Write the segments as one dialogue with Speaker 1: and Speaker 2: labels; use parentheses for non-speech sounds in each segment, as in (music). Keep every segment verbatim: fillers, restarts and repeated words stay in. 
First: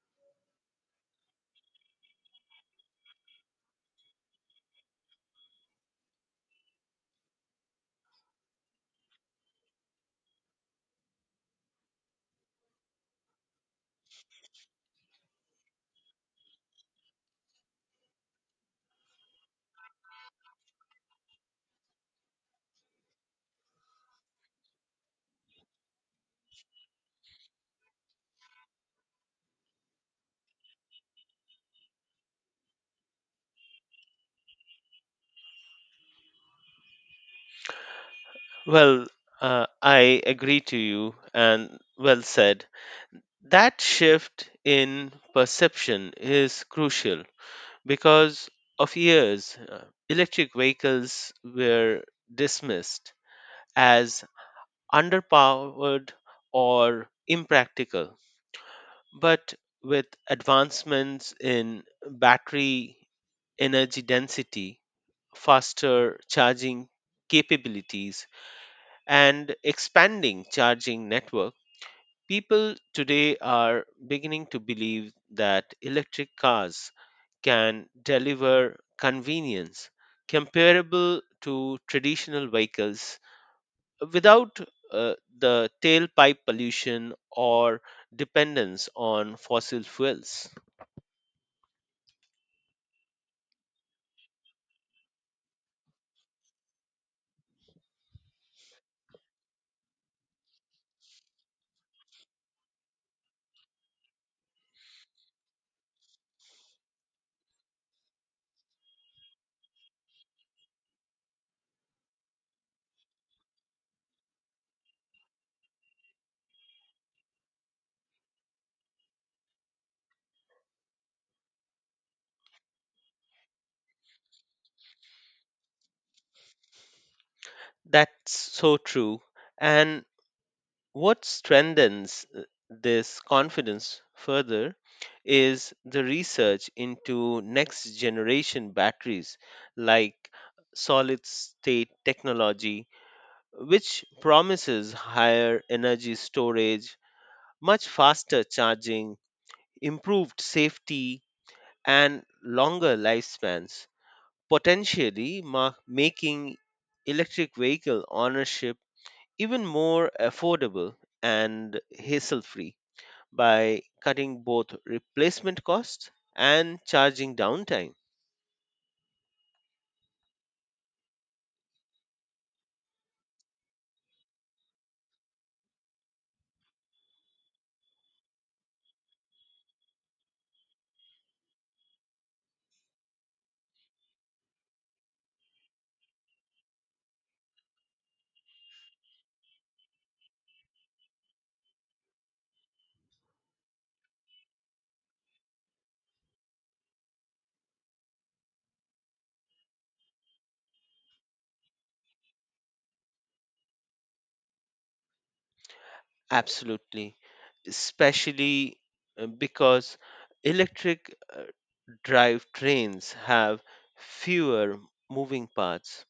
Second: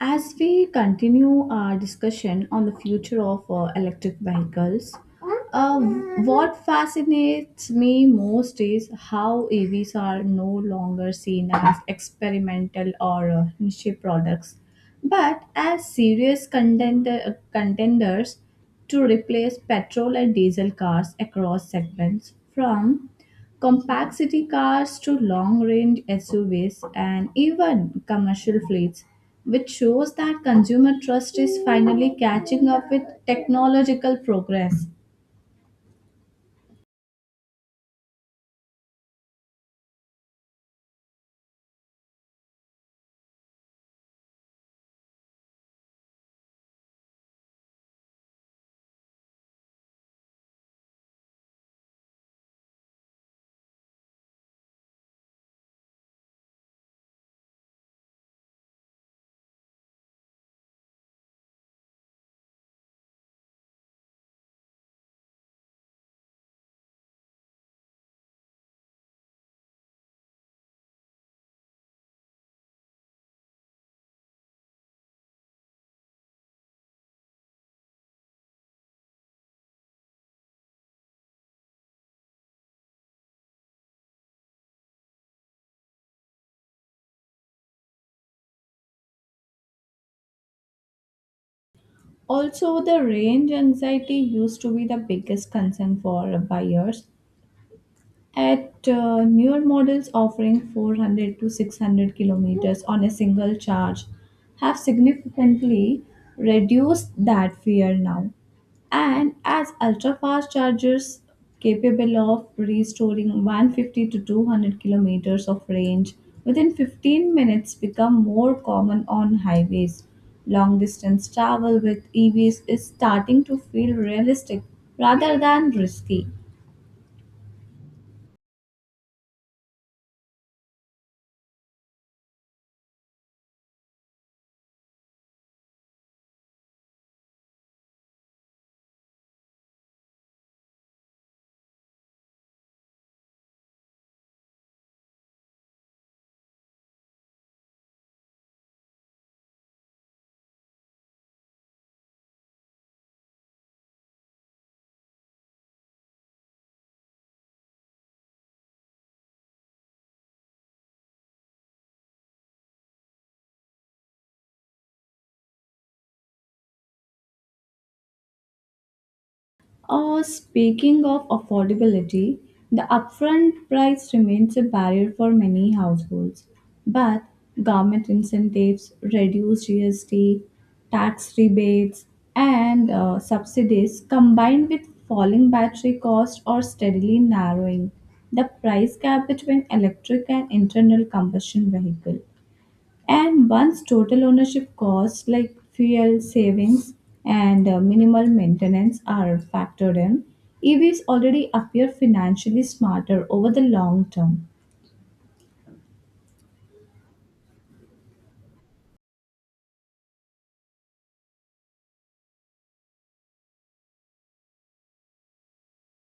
Speaker 1: As we continue our discussion on the future of uh, electric vehicles, uh, what fascinates me most is how E Vs are no longer seen as experimental or uh, niche products, but as serious contender, contenders to replace petrol and diesel cars across segments from compact city cars to long-range S U Vs and even commercial fleets, which shows that consumer trust is finally catching up with technological progress.
Speaker 2: Well, uh, I agree to you, and well said. That shift in perception is crucial because of years, uh, electric vehicles were dismissed as underpowered or impractical. But with advancements in battery energy density, faster charging capabilities, and expanding charging network, people today are beginning to believe that electric cars can deliver convenience comparable to traditional vehicles without uh, the tailpipe pollution or dependence on fossil fuels.
Speaker 1: Also, the range anxiety used to be the biggest concern for buyers. At uh, Newer models offering four hundred to six hundred kilometers on a single charge have significantly reduced that fear now. And as ultra fast chargers capable of restoring one hundred fifty to two hundred kilometers of range within fifteen minutes become more common on highways, long distance travel with E Vs is starting to feel realistic rather than risky.
Speaker 2: That's so true. And what strengthens uh, this confidence further is the research into next generation batteries like solid state technology, which promises higher energy storage, much faster charging, improved safety, and longer lifespans, potentially ma- making electric vehicle ownership even more affordable and hassle free by cutting both replacement costs and charging downtime.
Speaker 1: Uh, speaking of affordability, the upfront price remains a barrier for many households, but government incentives, reduced G S T, tax rebates, and uh, subsidies combined with falling battery costs, are steadily narrowing the price gap between electric and internal combustion vehicle. And once total ownership costs like fuel savings and uh, minimal maintenance are factored in, E Vs already appear financially smarter over the long term.
Speaker 2: Absolutely, especially uh, because electric uh, drive trains have fewer moving parts,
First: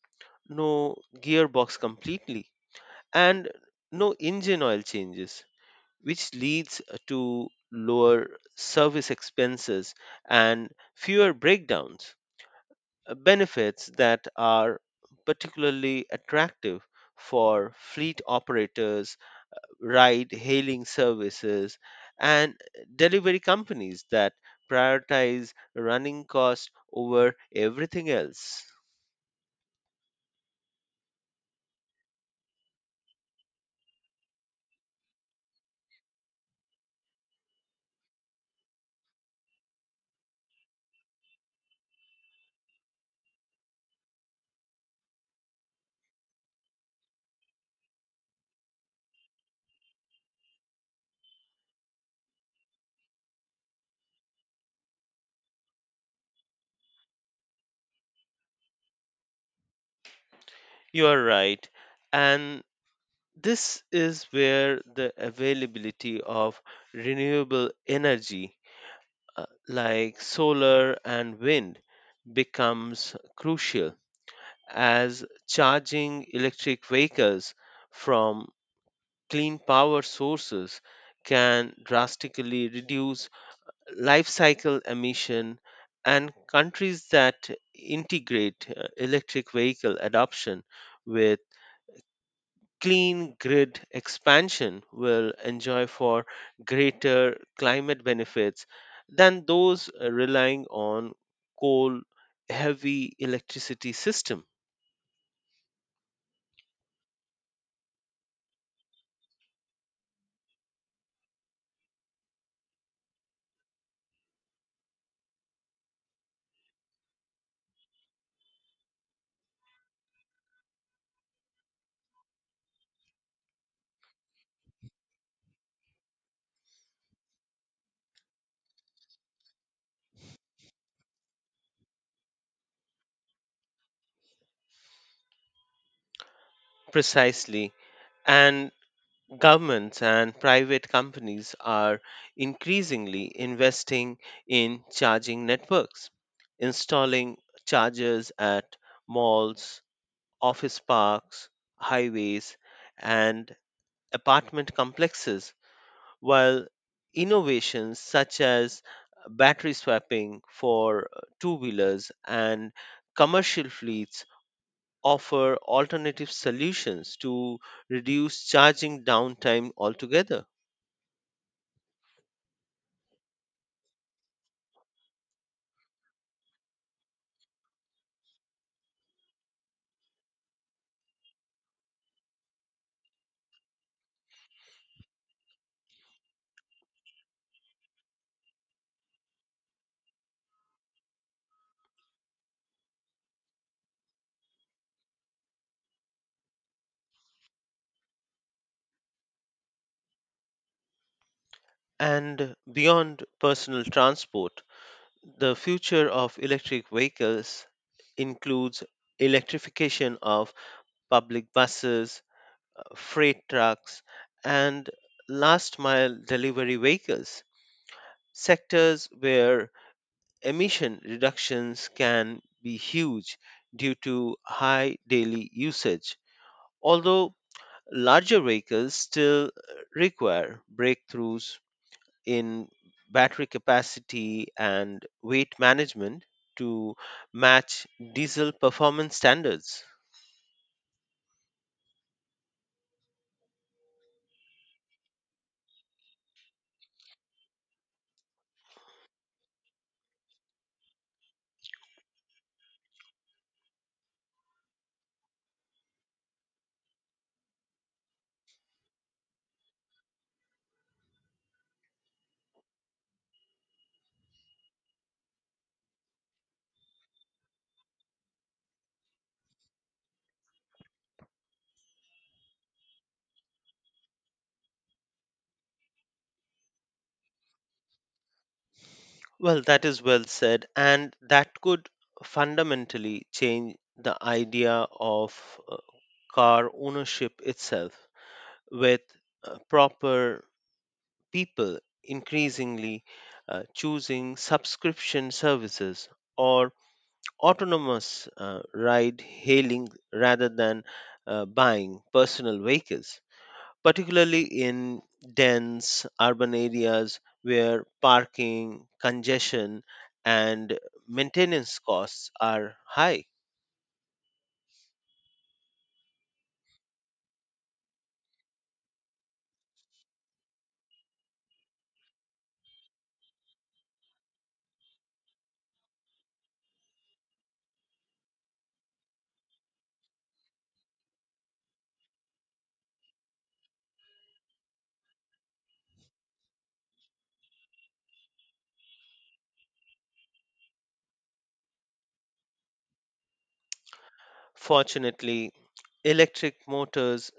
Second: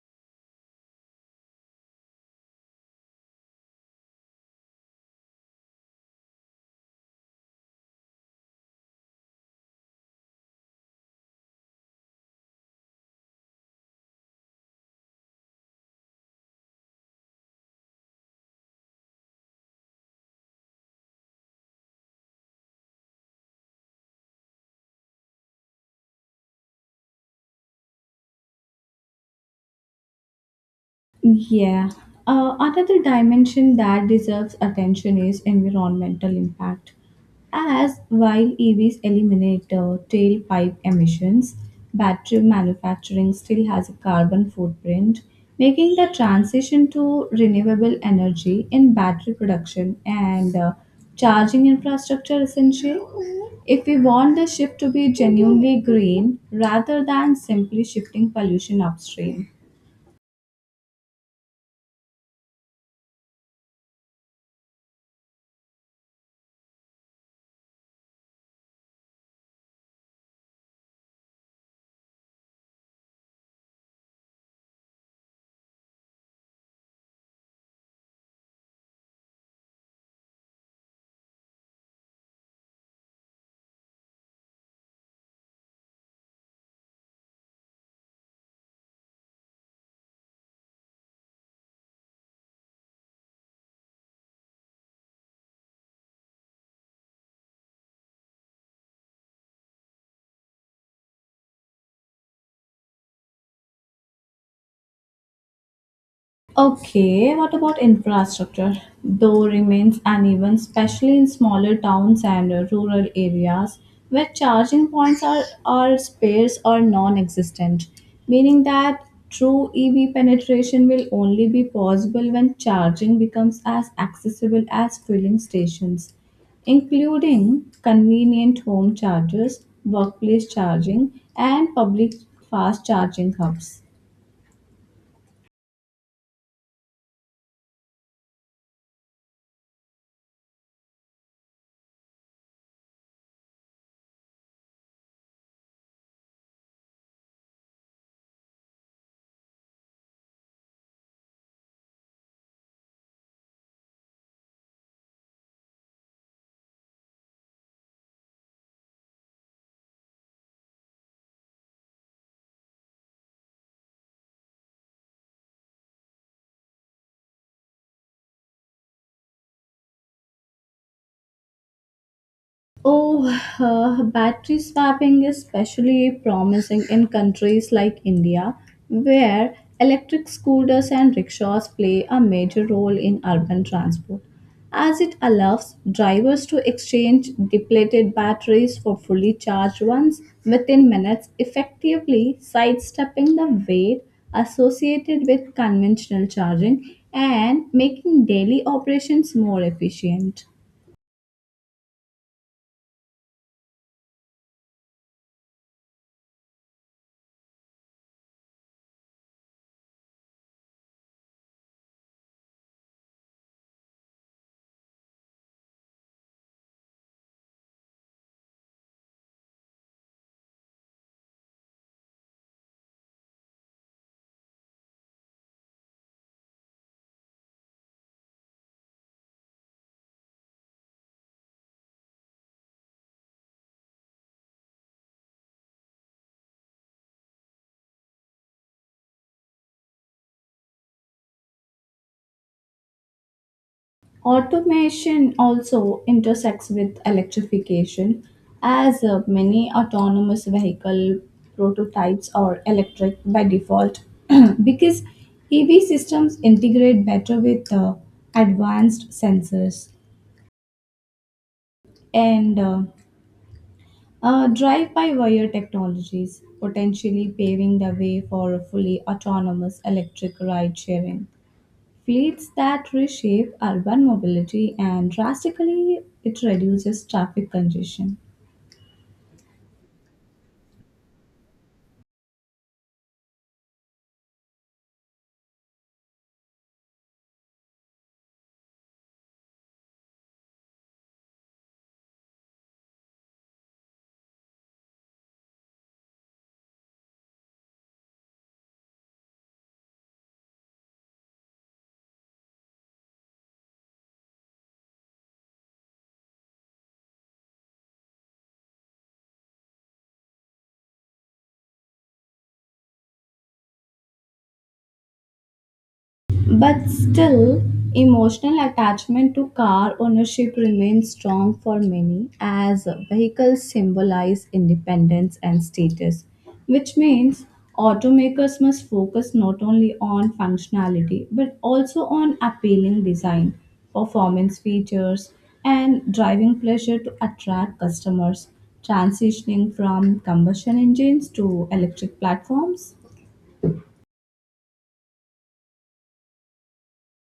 Speaker 2: no gearbox completely, and no engine oil changes, which leads uh, to lower service expenses and fewer breakdowns. Benefits that are particularly attractive for fleet operators, ride hailing services, and delivery companies that prioritize running costs over everything else.
Speaker 1: Yeah. Uh, another dimension that deserves attention is environmental impact. As while E Vs eliminate uh, tailpipe emissions, battery manufacturing still has a carbon footprint, making the transition to renewable energy in battery production and uh, charging infrastructure essential, if we want the shift to be genuinely green rather than simply shifting pollution upstream.
Speaker 2: You are right. And this is where the availability of renewable energy uh, like solar and wind becomes crucial as charging electric vehicles from clean power sources can drastically reduce life cycle emission, and countries that integrate uh, electric vehicle adoption with clean grid expansion will enjoy for greater climate benefits than those uh, relying on coal heavy electricity system.
Speaker 1: Okay, what about infrastructure? Though remains uneven, especially in smaller towns and uh, rural areas where charging points are, are sparse or non existent, meaning that true E V penetration will only be possible when charging becomes as accessible as filling stations, including convenient home chargers, workplace charging, and public fast charging hubs.
Speaker 2: Precisely. And governments and private companies are increasingly investing in charging networks, installing chargers at malls, office parks, highways, and apartment complexes, while innovations such as battery swapping for two wheelers and commercial fleets offer alternative solutions to reduce charging downtime altogether.
Speaker 1: Oh, uh, battery swapping is especially promising in countries like India, where electric scooters and rickshaws play a major role in urban transport, as it allows drivers to exchange depleted batteries for fully charged ones within minutes, effectively sidestepping the weight associated with conventional charging and making daily operations more efficient.
Speaker 2: And beyond personal transport, the future of electric vehicles includes electrification of public buses, uh, freight trucks, and last mile delivery vehicles, sectors where emission reductions can be huge due to high daily usage. Although larger vehicles still require breakthroughs in battery capacity and weight management to match diesel performance standards.
Speaker 1: Automation also intersects with electrification as uh, many autonomous vehicle prototypes are electric by default (clears throat) because E V systems integrate better with uh, advanced sensors and uh, uh, drive by wire technologies, potentially paving the way for a fully autonomous electric ride sharing fleets that reshape urban mobility and drastically it reduces traffic congestion.
Speaker 2: Well, that is well said, and that could fundamentally change the idea of uh, car ownership itself, with uh, proper people increasingly uh, choosing subscription services or autonomous uh, ride hailing rather than uh, buying personal vehicles, particularly in dense urban areas where parking, congestion, and maintenance costs are high.
Speaker 1: But still, emotional attachment to car ownership remains strong for many as vehicles symbolize independence and status, which means automakers must focus not only on functionality but also on appealing design, performance features, and driving pleasure to attract customers, transitioning from combustion engines to electric platforms.
Speaker 2: Fortunately, electric motors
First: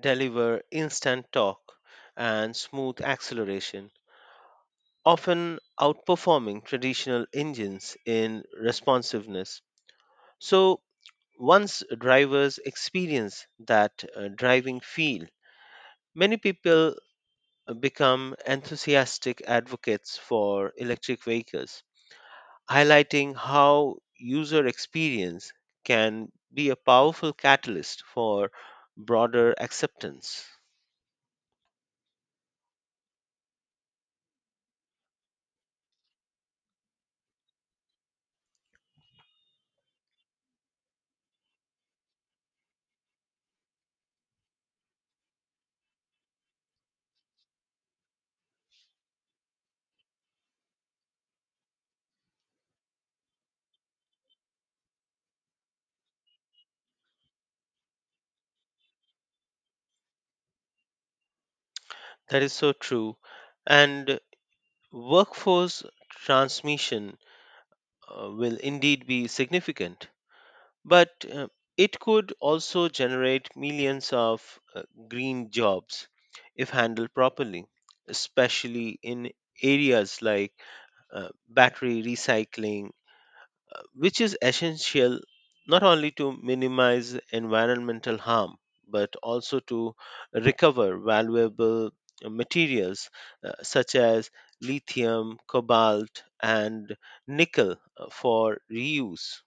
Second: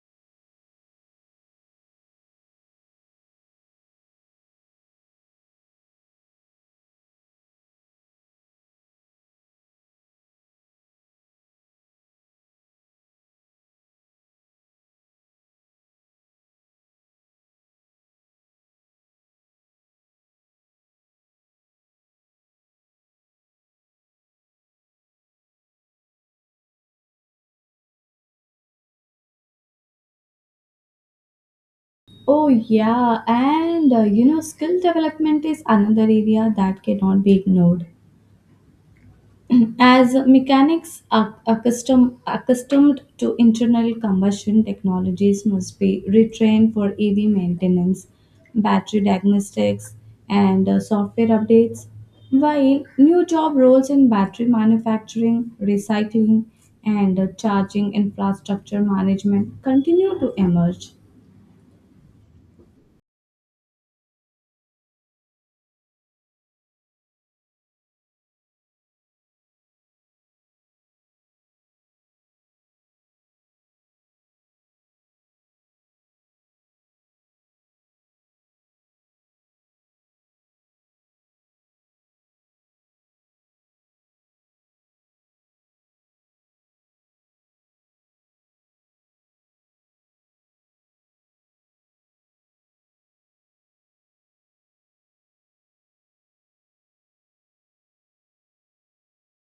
Speaker 2: deliver instant torque and smooth acceleration, often outperforming traditional engines in responsiveness. So, once drivers experience that uh, driving feel, many people uh, become enthusiastic advocates for electric vehicles, highlighting how user experience can be a powerful catalyst for broader acceptance.
Speaker 1: Oh, yeah, and uh, you know, skill development is another area that cannot be ignored. As mechanics are accustom, accustomed to internal combustion technologies, must be retrained for E V maintenance, battery diagnostics, and uh, software updates, while new job roles in battery manufacturing, recycling, and uh, charging infrastructure management continue to emerge.
Speaker 2: That is so true. And workforce transmission uh, will indeed be significant. But uh, it could also generate millions of uh, green jobs if handled properly, especially in areas like uh, battery recycling, uh, which is essential not only to minimize environmental harm but also to recover valuable uh, materials uh, such as lithium, cobalt, and nickel uh, for reuse.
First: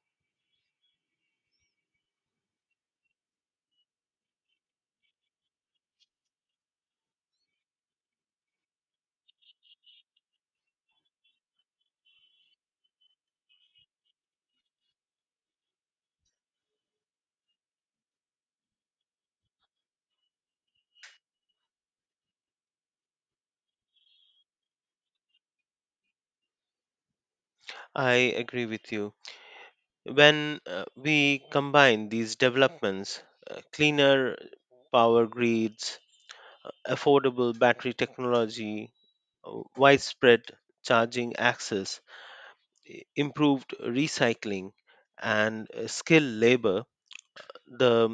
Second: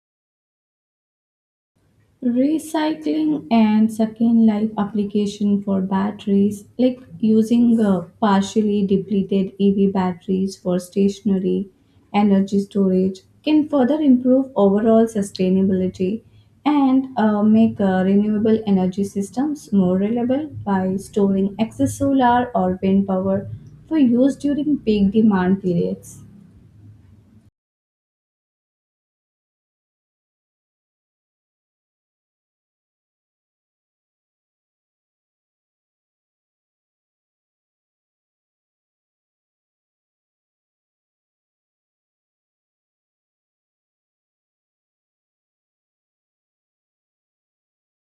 Speaker 1: Recycling and second life application for batteries, like using uh, partially depleted E V batteries for stationary energy storage, can further improve overall sustainability and uh, make uh, renewable energy systems more reliable by storing excess solar or wind power for use during peak demand periods.
Speaker 2: I agree with you. When uh, we combine these developments, uh, cleaner power grids, affordable battery technology, uh, widespread charging access, i- improved recycling, and uh, skilled labor, the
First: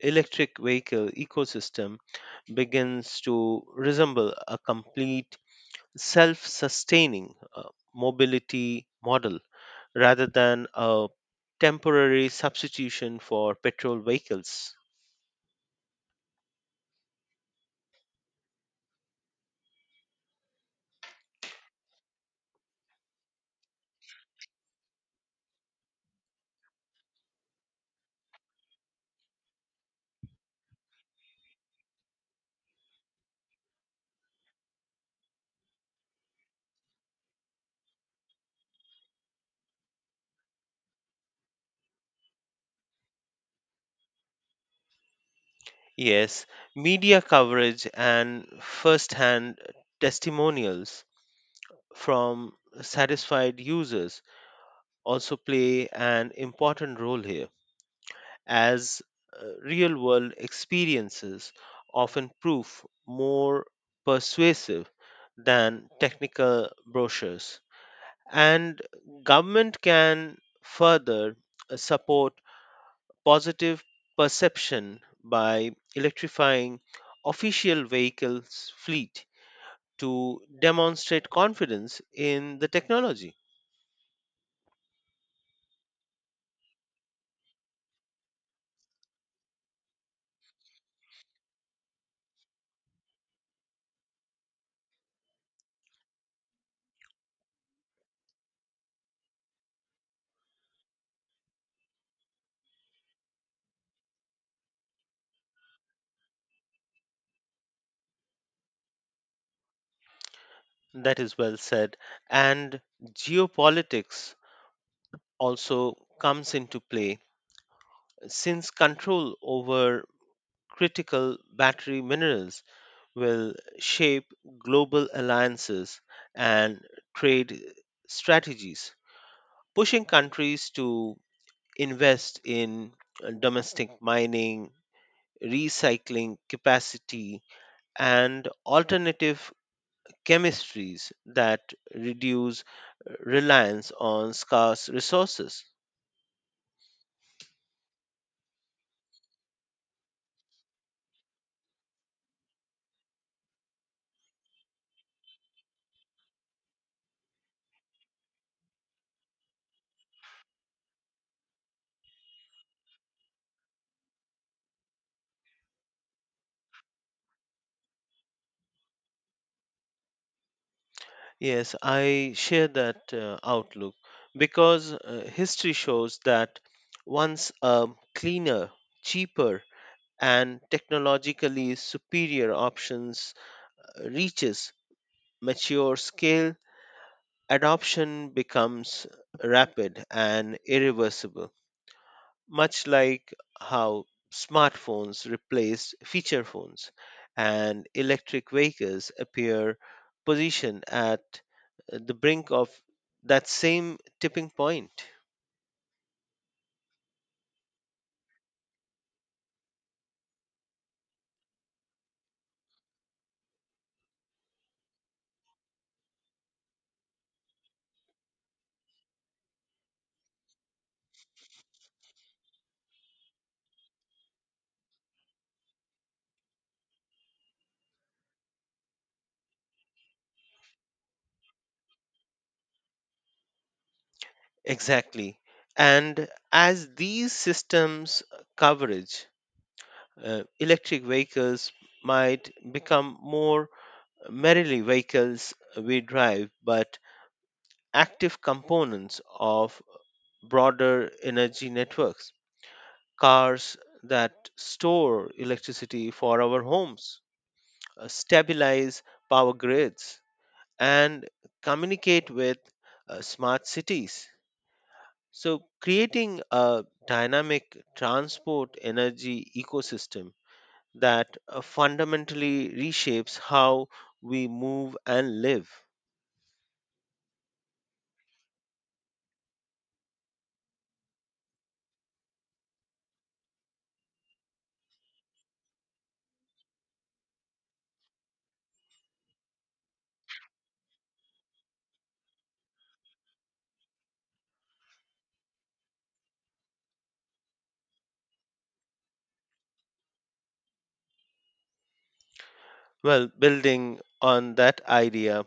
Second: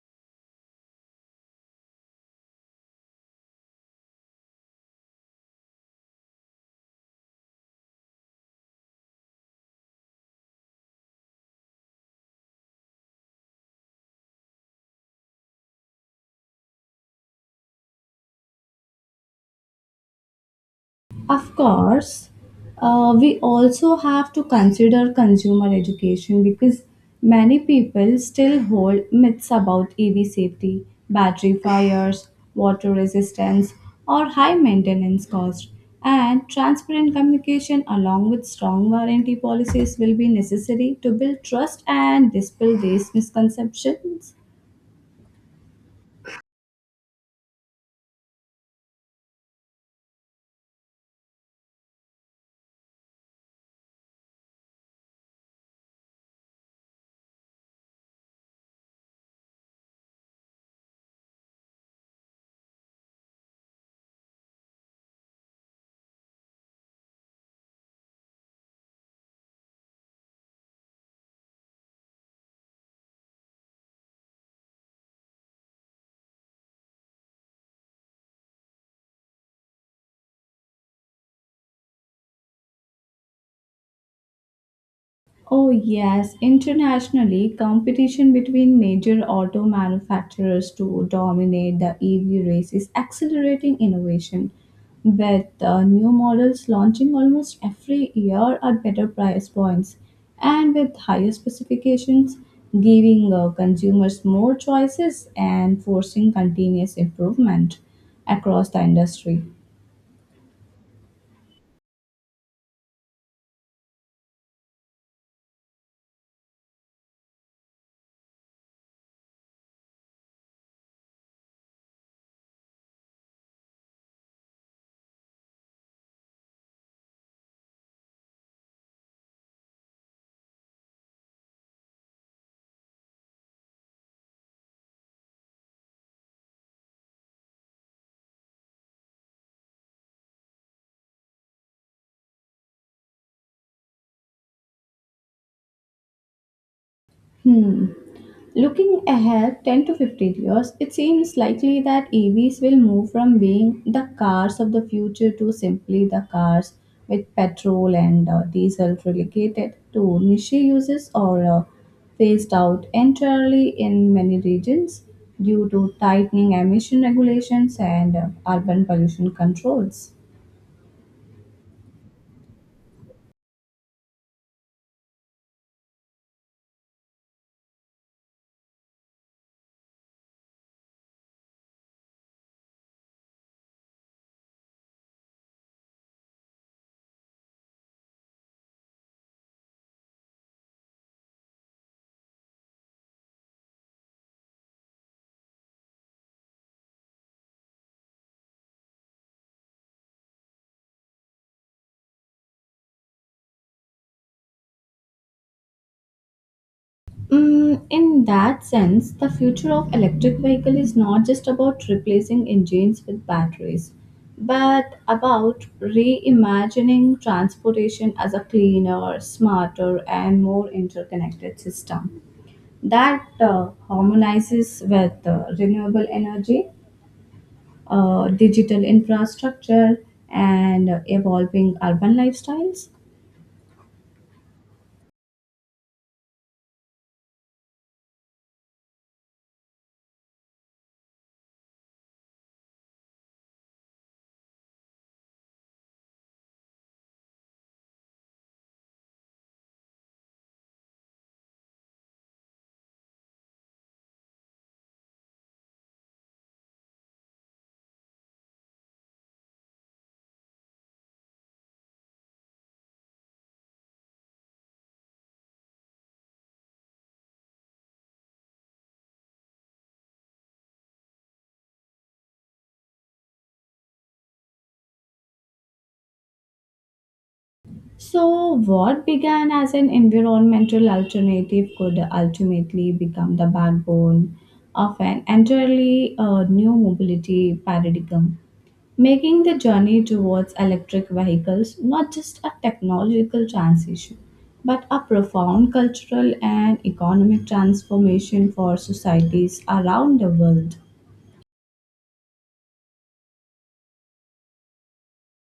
Speaker 2: electric vehicle ecosystem begins to resemble a complete self sustaining mobility model rather than a temporary substitution for petrol vehicles.
Speaker 1: Of course, uh, we also have to consider consumer education because many people still hold myths about E V safety, battery fires, water resistance, or high maintenance cost. And transparent communication along with strong warranty policies will be necessary to build trust and dispel these misconceptions.
Speaker 2: Yes, media coverage and first hand testimonials from satisfied users also play an important role here, as real world experiences often prove more persuasive than technical brochures. And government can further uh, support positive perception by electrifying official vehicles fleet to demonstrate confidence in the technology.
Speaker 1: Oh, yes. Internationally, competition between major auto manufacturers to dominate the E V race is accelerating innovation, with uh, new models launching almost every year at better price points and with higher specifications, giving uh, consumers more choices and forcing continuous improvement across the industry.
Speaker 2: That is well said. And geopolitics also comes into play since control over critical battery minerals will shape global alliances and trade strategies, pushing countries to invest in uh, domestic mining, recycling capacity, and alternative chemistries that reduce uh, reliance on scarce resources.
Speaker 1: Hmm. Looking ahead ten to fifteen years, it seems likely that E Vs will move from being the cars of the future to simply the cars, with petrol and uh, diesel relegated to niche uses or uh, phased out entirely in many regions due to tightening emission regulations and uh, urban pollution controls.
Speaker 2: Yes, I share that uh, outlook because uh, history shows that once a cleaner, cheaper, and technologically superior options uh, reaches mature scale, adoption becomes rapid and irreversible, much like how smartphones replaced feature phones, and electric vehicles appear positioned at uh, the brink of that same tipping point.
Speaker 1: Mm, in that sense, the future of electric vehicle is not just about replacing engines with batteries, but about reimagining transportation as a cleaner, smarter, and more interconnected system that uh, harmonizes with uh, renewable energy, uh, digital infrastructure, and evolving urban lifestyles.
Speaker 2: Exactly. And as these systems coverage, uh, electric vehicles might become more merely vehicles we drive, but active components of broader energy networks, cars that store electricity for our homes, uh, stabilize power grids, and communicate with uh, smart cities. So, creating a dynamic transport energy ecosystem that uh, fundamentally reshapes how we move and live.
Speaker 1: So, what began as an environmental alternative could ultimately become the backbone of an entirely uh, new mobility paradigm, making the journey towards electric vehicles not just a technological transition, but a profound cultural and economic transformation for societies around the world.
Speaker 2: Well, building on that idea,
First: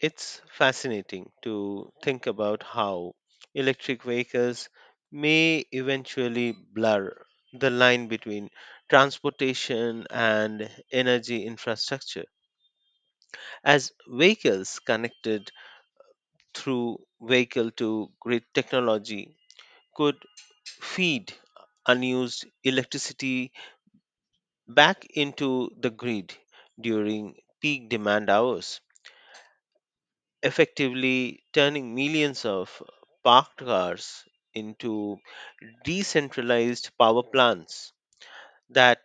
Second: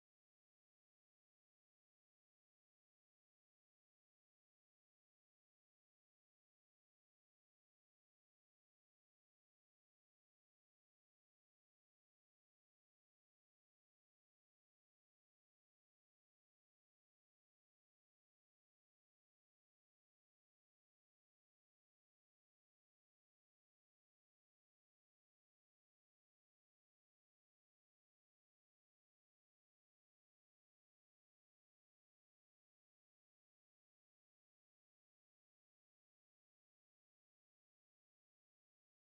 Speaker 2: it's fascinating to think about how electric vehicles may eventually blur the line between transportation and energy infrastructure. As vehicles connected through vehicle to grid technology could feed unused electricity back into the grid during peak demand hours, effectively turning millions of parked cars into decentralized power plants that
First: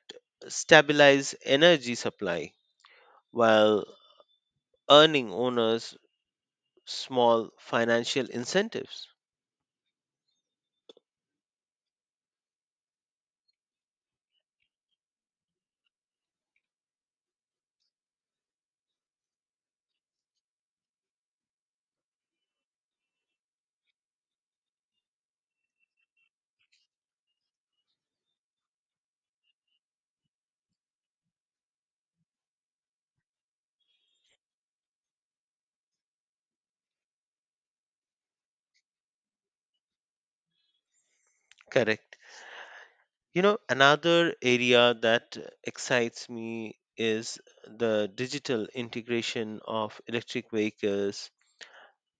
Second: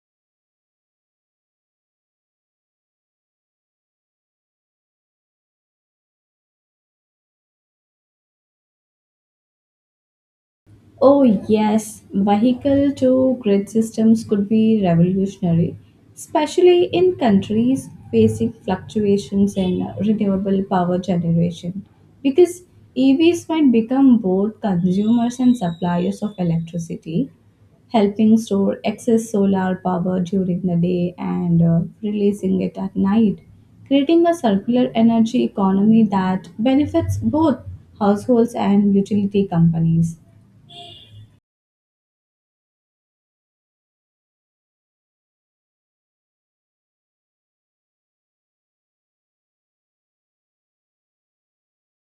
Speaker 2: stabilize energy supply while earning owners small financial incentives.
Speaker 1: Oh, yes, vehicle to grid systems could be revolutionary, especially in countries facing fluctuations in renewable power generation, because E Vs might become both consumers and suppliers of electricity, helping store excess solar power during the day and uh, releasing it at night, creating a circular energy economy that benefits both households and utility companies.
Speaker 2: Correct. You know, another area that excites me is the digital integration of electric vehicles,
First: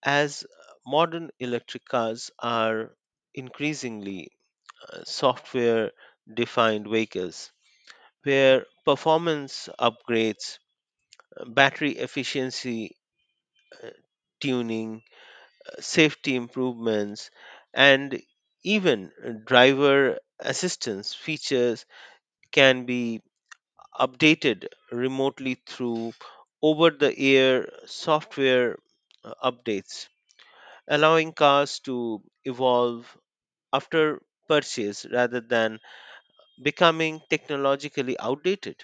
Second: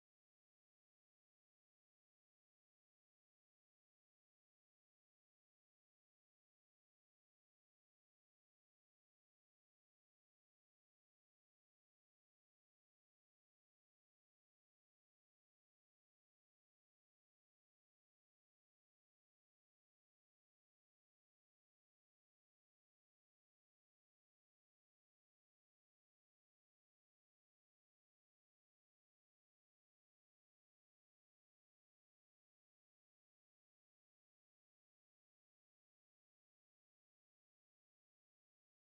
Speaker 2: as modern electric cars are increasingly uh, software defined vehicles where performance upgrades, uh, battery efficiency tuning, uh, safety improvements, and even uh, driver assistance features can be updated remotely through over the air software uh, updates, allowing cars to evolve after purchase rather than becoming technologically outdated.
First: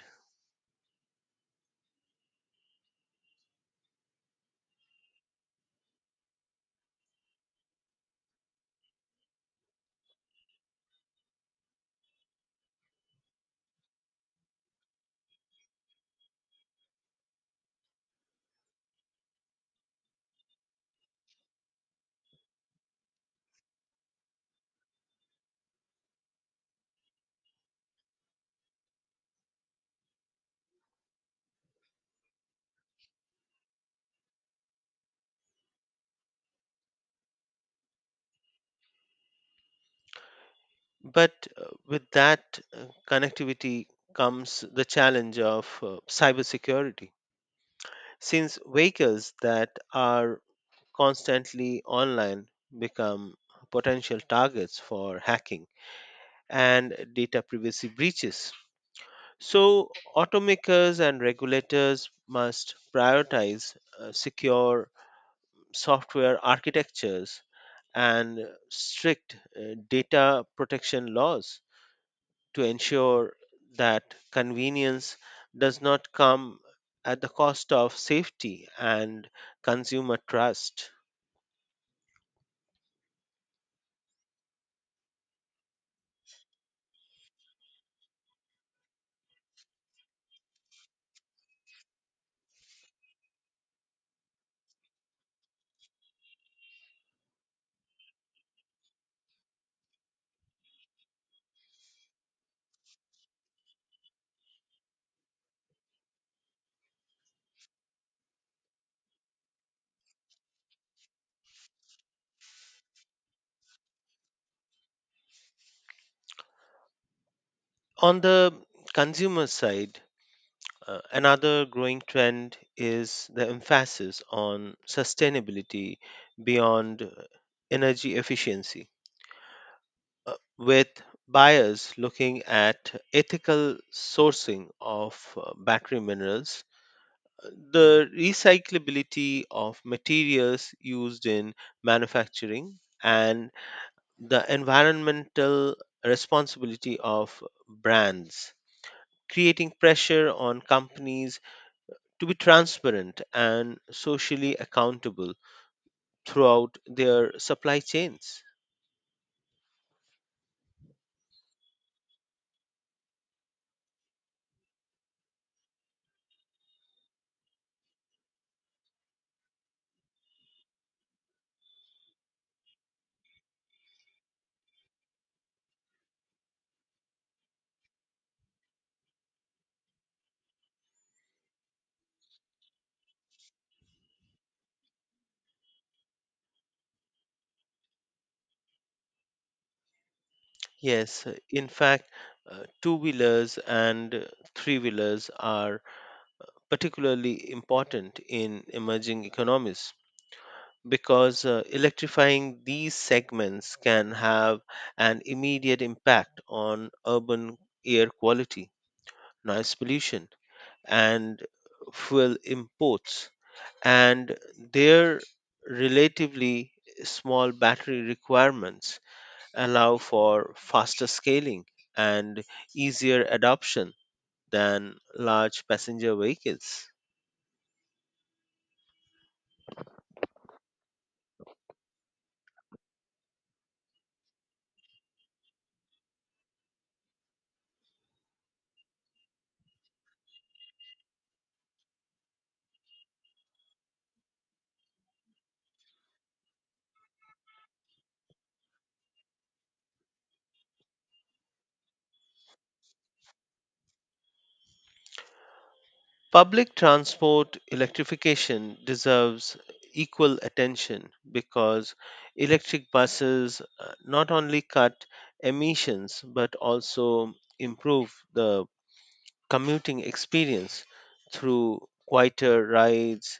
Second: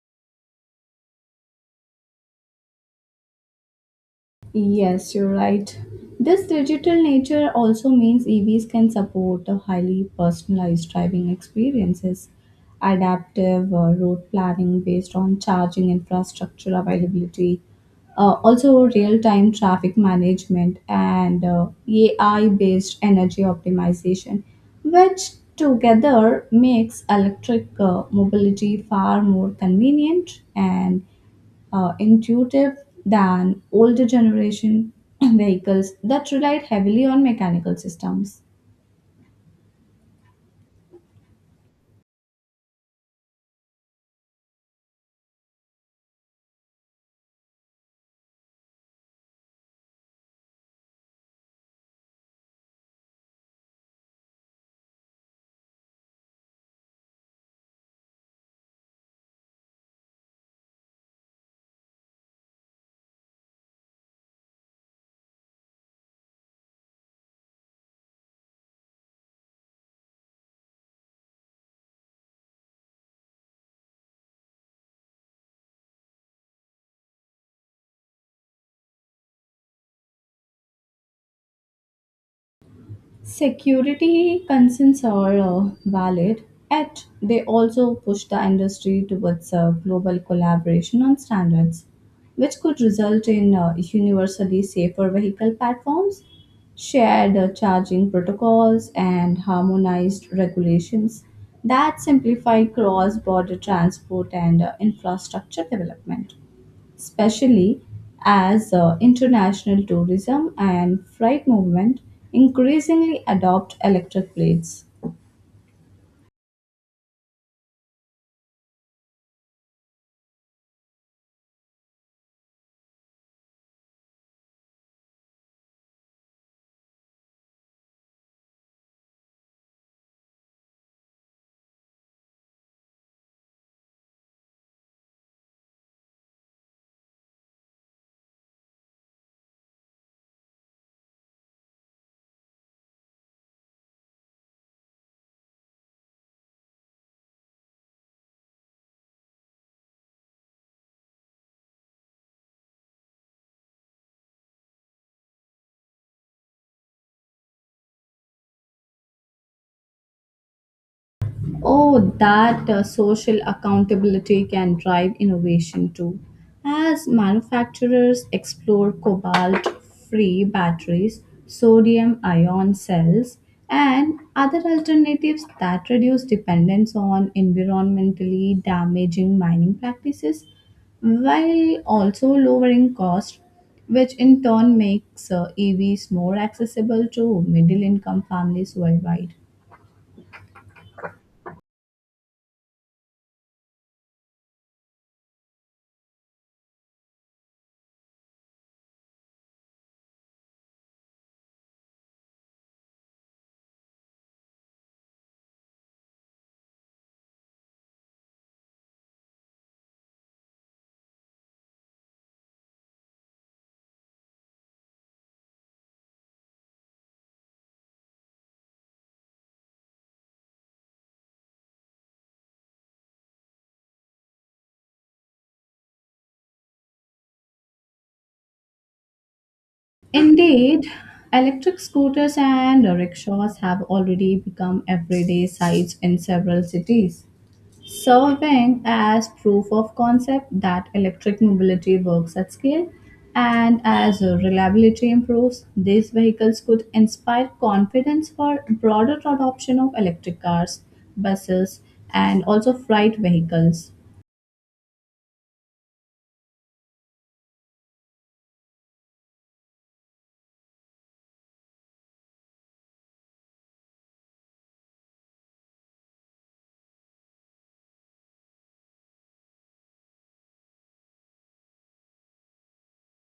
Speaker 1: Yes, you're right. This digital nature also means E Vs can support a highly personalized driving experiences, adaptive uh, road planning based on charging infrastructure availability, uh, also real-time traffic management and uh, A I-based energy optimization, which together makes electric uh, mobility far more convenient and uh, intuitive than older generation (clears throat) vehicles that relied heavily on mechanical systems.
Speaker 2: But uh, with that uh, connectivity comes the challenge of uh, cybersecurity. Since vehicles that are constantly online become potential targets for hacking and data privacy breaches. So, automakers and regulators must prioritize uh, secure software architectures and strict uh, data protection laws to ensure that convenience does not come at the cost of safety and consumer trust.
Speaker 1: Security concerns are uh, valid, yet they also push the industry towards uh, global collaboration on standards, which could result in uh, universally safer vehicle platforms, shared uh, charging protocols, and harmonized regulations that simplify cross border transport and uh, infrastructure development, especially as uh, international tourism and freight movement increasingly adopt electric planes.
Speaker 2: On the consumer side, uh, another growing trend is the emphasis on sustainability beyond uh, energy efficiency, uh, with buyers looking at ethical sourcing of uh, battery minerals, the recyclability of materials used in manufacturing, and the environmental responsibility of brands, creating pressure on companies to be transparent and socially accountable throughout their supply chains.
Speaker 1: Oh, that uh, social accountability can drive innovation too, as manufacturers explore cobalt free batteries, sodium ion cells, and other alternatives that reduce dependence on environmentally damaging mining practices while also lowering costs, which in turn makes uh, E Vs more accessible to middle income families worldwide.
Speaker 2: Yes, in fact, uh, two wheelers and three wheelers are particularly important in emerging economies because uh, electrifying these segments can have an immediate impact on urban air quality, noise pollution, and fuel imports. And their relatively small battery requirements allow for faster scaling and easier adoption than large passenger vehicles.
Speaker 1: Indeed, electric scooters and rickshaws have already become everyday sights in several cities, serving as proof of concept that electric mobility works at scale. And as reliability improves, these vehicles could inspire confidence for broader adoption of electric cars, buses, and also freight vehicles.
Speaker 2: Public transport electrification deserves equal attention because electric buses uh, not only cut emissions but also improve the commuting experience through quieter rides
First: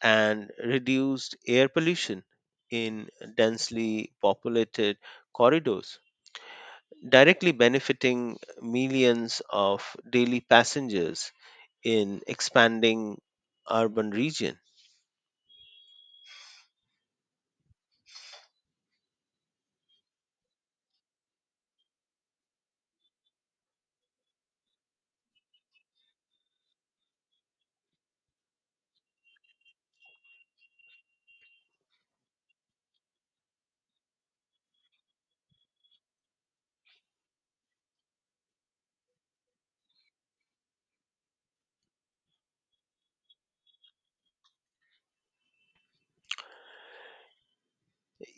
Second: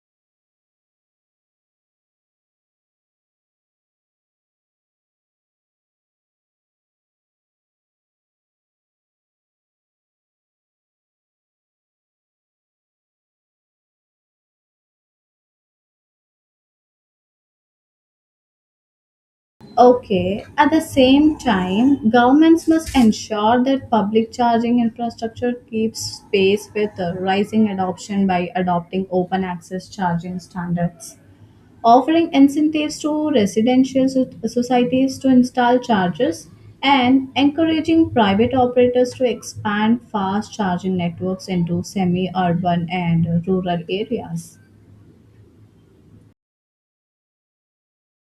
Speaker 2: and reduced air pollution in densely populated corridors, directly benefiting millions of daily passengers in expanding urban region.
Speaker 1: Okay. At the same time, governments must ensure that public charging infrastructure keeps pace with the rising adoption by adopting open access charging standards, offering incentives to residential so- societies to install chargers, and encouraging private operators to expand fast charging networks into semi urban and rural areas.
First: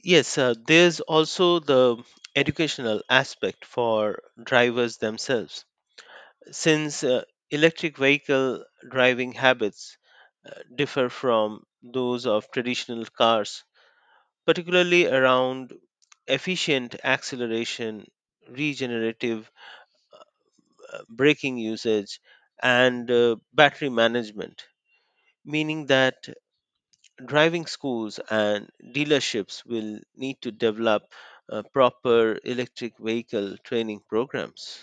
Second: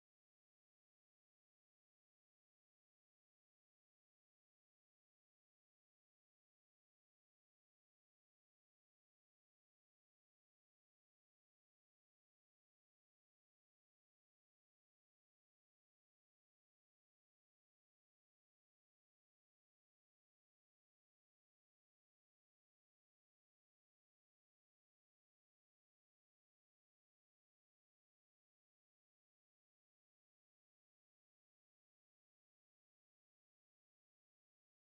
Speaker 2: Yes, uh, there's also the educational aspect for drivers themselves, since uh, electric vehicle driving habits uh, differ from those of traditional cars, particularly around efficient acceleration, regenerative uh, braking usage, and uh, battery management, meaning that driving schools and dealerships will need to develop uh, proper electric vehicle training programs.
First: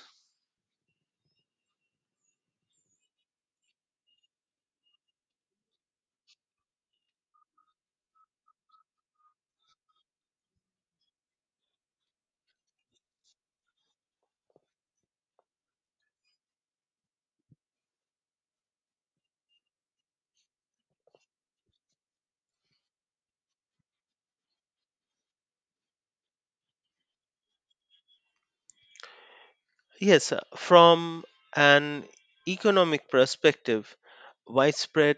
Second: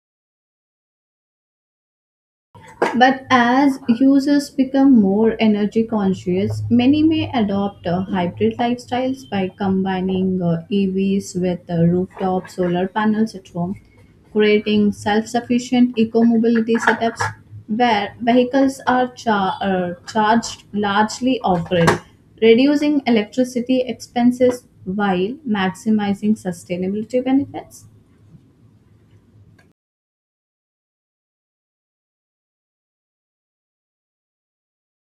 Speaker 1: But as users become more energy conscious, many may adopt uh, hybrid lifestyles by combining uh, E Vs with uh, rooftop solar panels at home, creating self sufficient eco mobility setups where vehicles are char- uh, charged largely off grid, reducing electricity expenses while maximizing sustainability benefits.
Speaker 2: Yes, uh, from an economic perspective, widespread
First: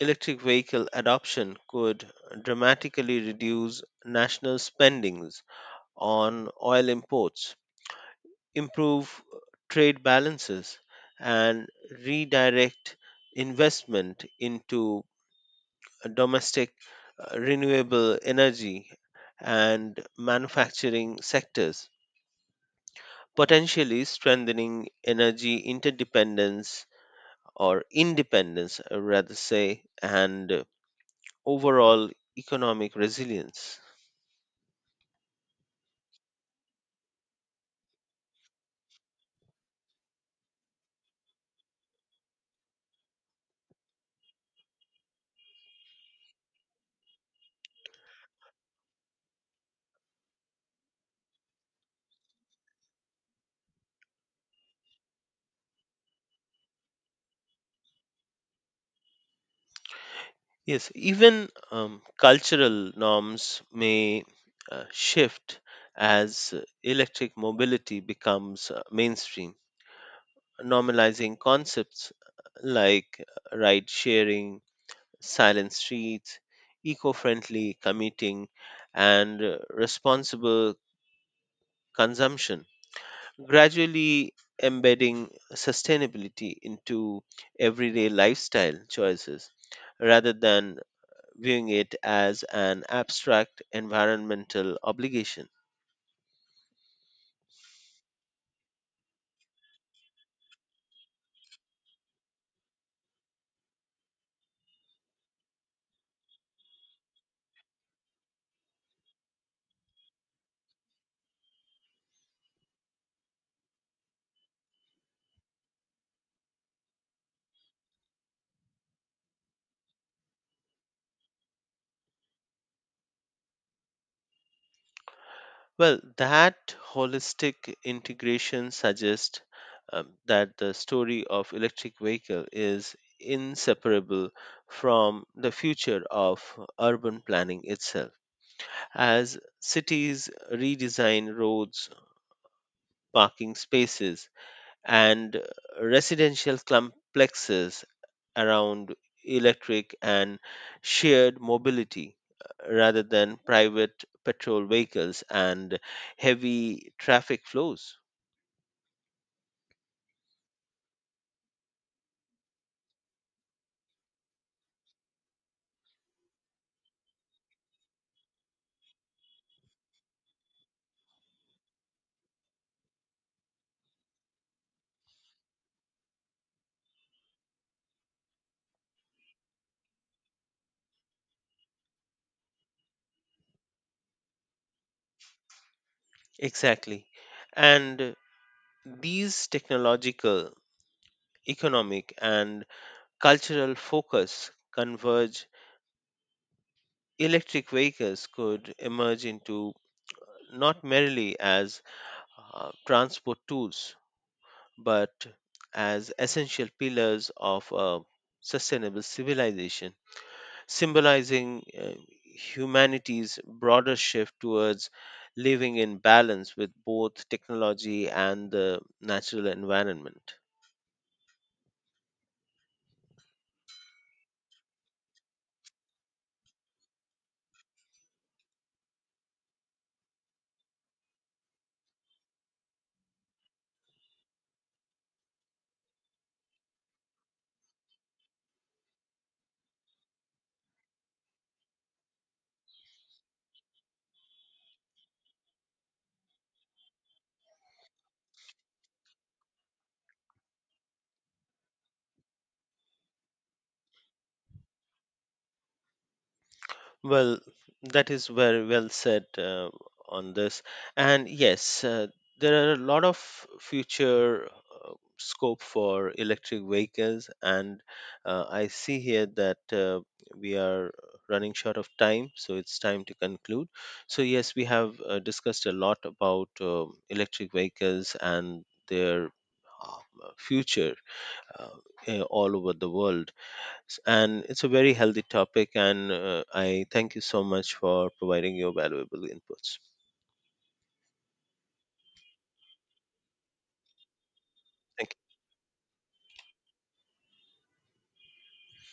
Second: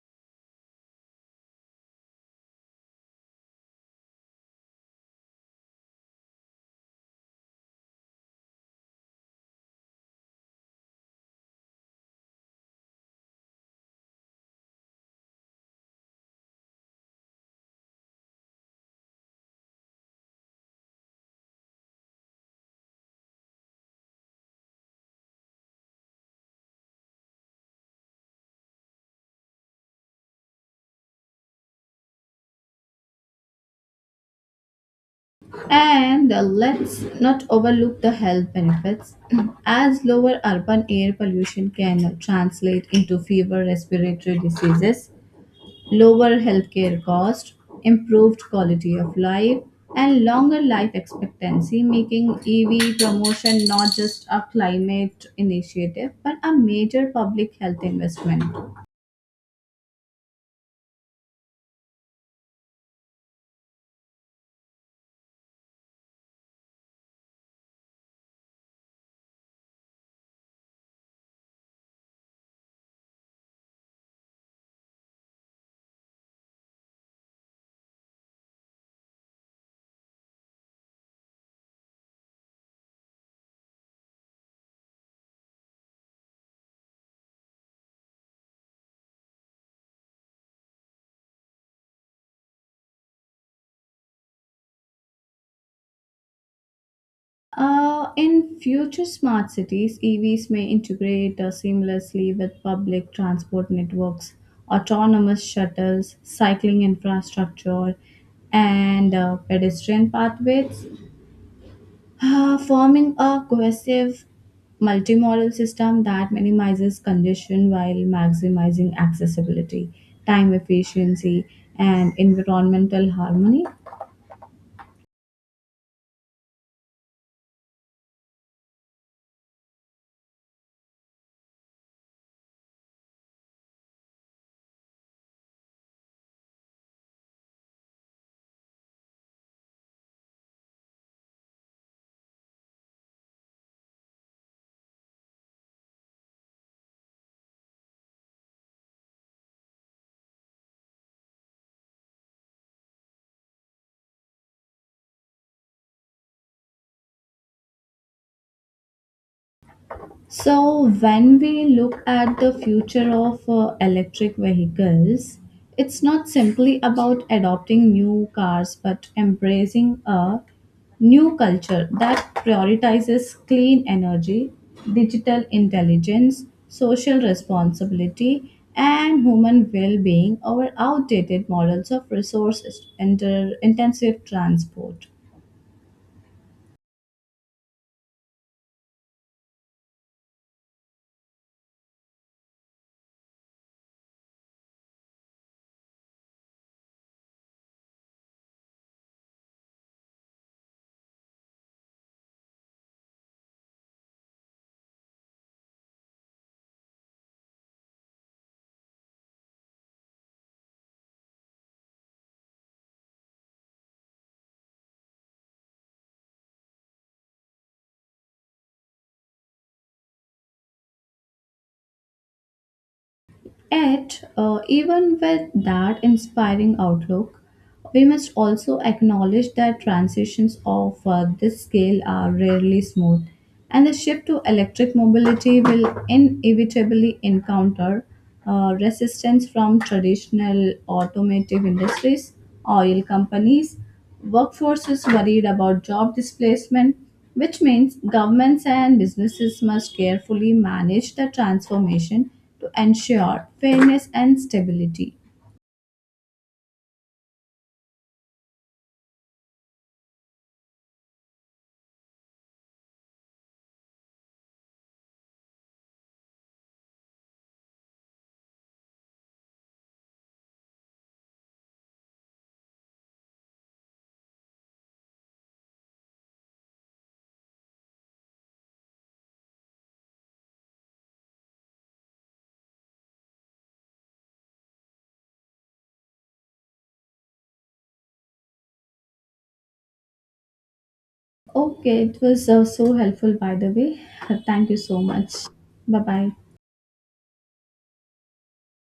Speaker 2: electric vehicle adoption could dramatically reduce national spendings on oil imports, improve uh, trade balances, and redirect investment into uh, domestic uh, renewable energy and manufacturing sectors, potentially strengthening energy interdependence or independence, uh, rather say, and uh, overall economic resilience.
Speaker 1: And uh, let's not overlook the health benefits, (clears throat) as lower urban air pollution can translate into fewer respiratory diseases, lower healthcare costs, improved quality of life, and longer life expectancy, making E V promotion not just a climate initiative but a major public health investment.
Speaker 2: Yes, even um, cultural norms may uh, shift as uh, electric mobility becomes uh, mainstream, normalizing concepts like uh, like ride sharing, silent streets, eco friendly commuting, and uh, responsible consumption, gradually embedding sustainability into everyday lifestyle choices rather than viewing it as an abstract environmental obligation.
Speaker 1: Uh, in future smart cities, E Vs may integrate uh, seamlessly with public transport networks, autonomous shuttles, cycling infrastructure, and uh, pedestrian pathways, uh, forming a cohesive multimodal system that minimizes congestion while maximizing accessibility, time efficiency, and environmental harmony.
Speaker 2: Well, that holistic integration suggests um, that the story of electric vehicle is inseparable from the future of urban planning itself, as cities redesign roads, parking spaces, and residential complexes around electric and shared mobility, uh, rather than private petrol vehicles and heavy traffic flows.
Speaker 1: So, when we look at the future of uh, electric vehicles, it's not simply about adopting new cars but embracing a new culture that prioritizes clean energy, digital intelligence, social responsibility, and human well being over outdated models of resource inter- intensive transport.
Speaker 2: Exactly. And these technological, economic, and cultural focus converge, electric vehicles could emerge into not merely as uh, transport tools, but as essential pillars of a sustainable civilization, symbolizing uh, humanity's broader shift towards living in balance with both technology and the natural environment.
Speaker 1: Yet, uh, even with that inspiring outlook, we must also acknowledge that transitions of uh, this scale are rarely smooth, and the shift to electric mobility will inevitably encounter uh, resistance from traditional automotive industries, oil companies, workforce is worried about job displacement, which means governments and businesses must carefully manage the transformation to ensure fairness and stability.
Speaker 2: Well, that is very well said uh, on this. And yes, uh, there are a lot of future uh, scope for electric vehicles. And uh, I see here that uh, we are running short of time, so it's time to conclude. So, yes, we have uh, discussed a lot about uh, electric vehicles and their uh, future uh, eh, all over the world, and it's a very healthy topic, and uh, I thank you so much for providing your valuable inputs.
Speaker 1: Okay, it was uh, so helpful by the way. (laughs) Thank you so
Speaker 2: Thank
Speaker 1: much.
Speaker 2: you.
Speaker 1: Bye bye.